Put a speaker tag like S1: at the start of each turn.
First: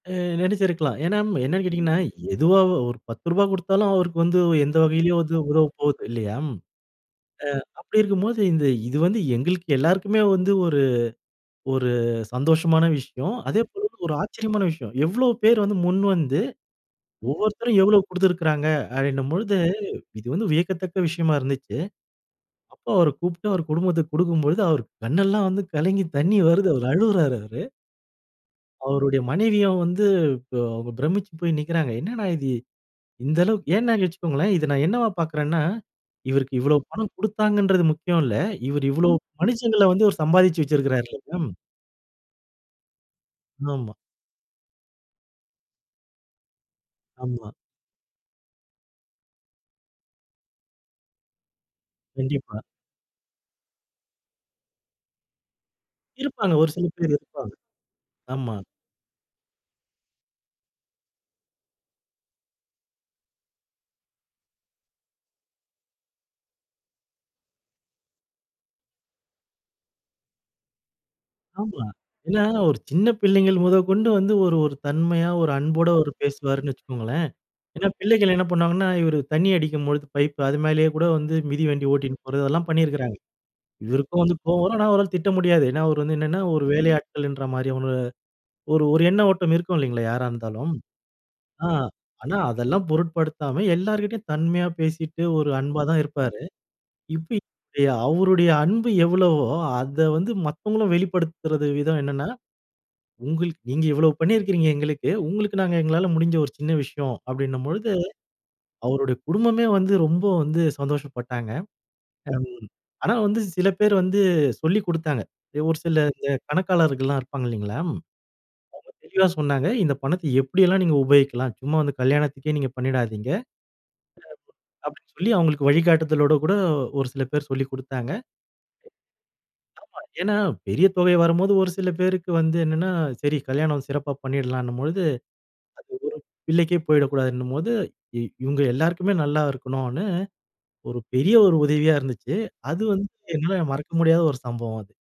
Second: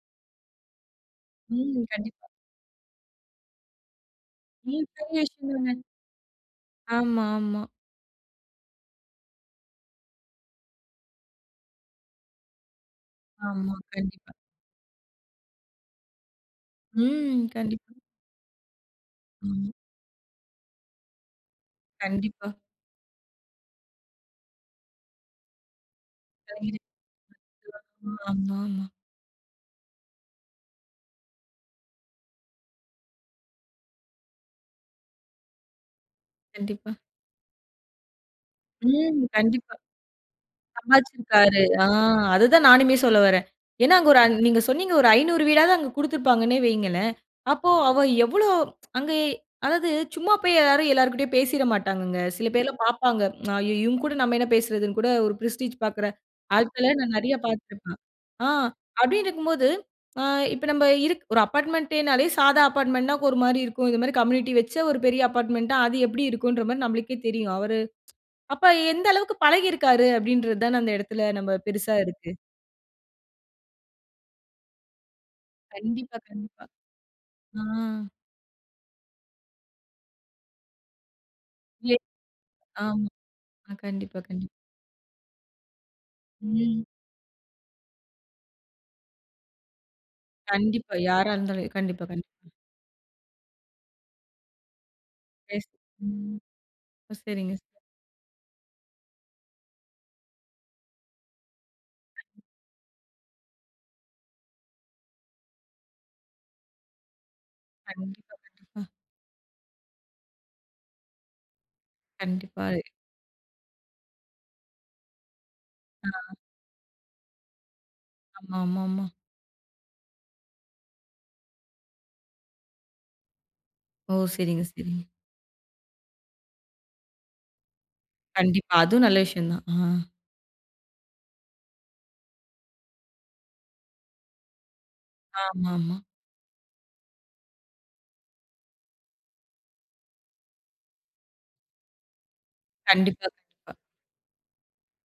S1: அ நினச்சிருக்கலாம். ஏன்னா என்னென்னு
S2: ம்.
S1: கேட்டீங்கன்னா
S2: கண்டிப்பா.
S1: எதுவா ஒரு ரூ. 10 கொடுத்தாலும் அவருக்கு வந்து எந்த
S2: [unintelligible]
S1: வகையிலேயும்
S2: பெரிய
S1: அது உதவ
S2: விஷயம்ங்க.
S1: போகுது. இல்லயா?
S2: ஆமா, ஆமா.
S1: அ ஆ அப்டி இருக்கும்போது இந்த இது வந்து எங்களுக்கு எல்லோருக்குமே வந்து ஒரு, ஒரு சந்தோஷமான விஷயம். அதே
S2: ஆமா
S1: போல ஒரு
S2: கண்டிப்பா.
S1: ஆச்சரியமான விஷயம். எவ்ளோ பேர் வந்து முன்வந்து
S2: ம்.
S1: ஒவ்வொருத்தரும்
S2: கண்டிப்
S1: எவ்வளவு கொடுத்திருக்கிறாங்க அப்டினும் பொழுது
S2: ம்.
S1: இது வந்து வியக்கத்தக்க விஷயமா இருந்ச்சு.
S2: கண்டிப்பா.
S1: அப்ப அவர கூப்பிட்டு அவ குடும்பத்துக்கு கொடுக்கும் பொழுது அவரு கண்ணெல்லாம் வந்து கலங்கி தண்ணி
S2: [unintelligible]
S1: வருது அவ அழுவுறாரு அவரு.
S2: [unintelligible] ஆ, ஆமா.
S1: அவருடைய மனைவிய வந்து ப பிரமிச்சு போய் நிற்கிறாங்க. என்ன அண்ணா இது இந்த அளவுக் ஏன்னு வச்சுக்கொள்ளுங்களேன், இத நான் என்னவா பார்க்கிறேன்னா, இவருக்கு இவ்வளவு
S2: கண்டிப்பா.
S1: பணம் கொடுத்தாங்கங்கரது முக்கியம் இல்ல. இவர் இவ்வளவு
S2: ம். கண்டிப்பா.
S1: மனுஷங்கள வந்து சம்பாதிச்சு வச்சிருக்கிறாரு. [unintelligible]
S2: சம்பாதிச்சிருக்கிறார். ஆ அத தான் நானுமே சொல்ல வர்றேன்.
S1: ஆமா.
S2: ஏன்னா அங்கு நீங்க சொன்னீங்க ஒரு 500 வீடாவது அங்கு கொடுத்திருப்பாங்கன்னு வையுங்களேன்.
S1: ஆமா.
S2: அப்போ அவ எவ்வளோ அங்க அதாது சும்மா போய் எல்லாரும் எல்லோரிடமும் பேசிவிட மாட்டாங்க. சில
S1: கண்டிப்பா.
S2: பேர் எல்லாம் பார்ப்பாங்க. இவங்க கூட நம்ம என்ன பேசுறதுனு கூட ஒரு பிரெஸ்டிஜ் பார்க்கிற.
S1: இருப்பாங்க ஒரு சில
S2: ஆட்கள நான்
S1: பேர்
S2: நிறைய
S1: இருப்பாங்க.
S2: பார்த்துப்பேன். ஆ
S1: ஆமா.
S2: அப்டினு இருக்கும்போது ஆ இப்ப நம்ம இரு அபார்ட்மெண்ட்னாலே சாதா அபார்ட்மெண்ட் னா ஒரு மாரி இருக்கும். இது மாரி கம்யூனிட்டி வச்ச ஒரு பெரிய அபார்ட்மெண்ட்னா அது எப்படி இருக்கும்ன்ற மாரி நமளுக்கே தெரியும். அவரு அவர் அப்ப எந்த அளவிற்கு பழகி இருக்கிறாரு அப்டின்றது தான அந்த இடத்தில நம்ம
S1: ஆமா,
S2: பெருசா இருக்கு.
S1: ஏன்னா ஒரு சின்ன பிள்ளைகள் முதற்கொண்டு வந்து ஒரு, ஒரு தன்மையா ஒரு அன்போடு அவர்
S2: கண்டிப்பா, கண்டிப்பா.
S1: பேசுவாருன்னு வச்சுக்கோங்களேன்.
S2: அ.
S1: ஏன்னா பிள்ளைகள் என்ன பண்ணுவாங்கன்னா, இவர் தண்ணி அடிக்கும்பொழுது பைப்பு அது மேலேயே கூட வந்து மிதி வண்டி
S2: எ
S1: ஓட்டின் போறது அதெல்லாம் பண்ணியிருக்கிறாங்க.
S2: ஆமா கண்டிப்பா
S1: இவருக்கும் வந்து
S2: கண்டிப்பா.
S1: கோவம் வரும் ஆனா அவரால திட்ட முடியாது. ஏன்னா அவர் வந்து என்னென்னா ஒரு
S2: ம்.
S1: வேலையாட்கள்ன்ற மாரி ஒரு, ஒரு, ஒரு எண்ண ஓட்டம் இருக்கும் இல்லைங்களா யாரா இருந்தாலும்.
S2: கண்டிப்பா. யாரா
S1: அ ஆ
S2: இருந்தாலும் கண்டிப்பா.
S1: ஆனா
S2: கண்டிப்
S1: அதெல்லாம் பொருட்படுத்தாம எல்லார்கிட்டயும் தன்மையா பேசிட்டு ஒரு அன்பா தான் இருப்பாரு.
S2: [unintelligible] ஓ.
S1: இப்ப
S2: சரிங்க
S1: அவருடைய அன்பு எவ்வளவோ அத வந்து மத்தவர்களும் வெளிப்படுத்துவது விதம் என்னெனா உங்க நீங்க இவ்வளவு பண்ணியிருக்கிறீங்க எங்களுக்கு உங்களுக்கு நாங்க எங்களால முடிந்த ஒரு சின்ன விஷயம் அப்டினும் பொழுது
S2: கண்டிப்பா கண்டிப்பா.
S1: அவருடைய குடும்பமே வந்து ரொம்ப வந்து சந்தோஷப்பட்டாங்க. ம்
S2: கண்டிப்பா. ஏ
S1: ஆனா, வந்து சில பேர் வந்து சொல்லிக் கொடுத்தாங்க. ஒரு சில இந்த
S2: ஆ.
S1: கணக்காளர்கள்லாம் இருப்பாங்க இல்லைங்களா. அவங்க
S2: ஆமா, ஆமா, ஆமா.
S1: தெளிவா சொன்னாங்க. இந்த பணத்தை எப்படியெல்லாம் நீங்க உபயோகிக்கலாம். சும்மா வந்து கல்யாணத்திக்கே நீங்க பண்ணிடாதீங்க.
S2: ஓ! சரிங்க சரிங்க.
S1: அப்டினு சொல்லி அவங்களுக்கு வழிகாட்டுதலோடு கூட ஒரு சில பேர் சொல்லிக் கொடுத்தாங்க.
S2: கண்டிப்பா அதுவும் நல்ல விஷயம் தான். ஆ.
S1: ஆமா ஏன்னா பெரிய தொகை வரும்போது ஒரு சில பேருக்கு வந்து என்னென்னா சரி, கல்யாணம் சிறப்பா பண்ணிடலாம்னும் பொழுது அது ஒரு
S2: ஆமா, ஆமா.
S1: பிள்ளைக்கே போய்விடக்கூடாதுன்னும்போது, இவங்க எல்லோருக்குமே நல்லா இருக்கணும்னு ஒரு பெரிய ஒரு உதவியா இருந்துச்சு. அது வந்து
S2: கண்டிப்பா,
S1: என்னால
S2: கண்டிப்பா.
S1: மறக்க முடியாத ஒரு சம்பவம் அது.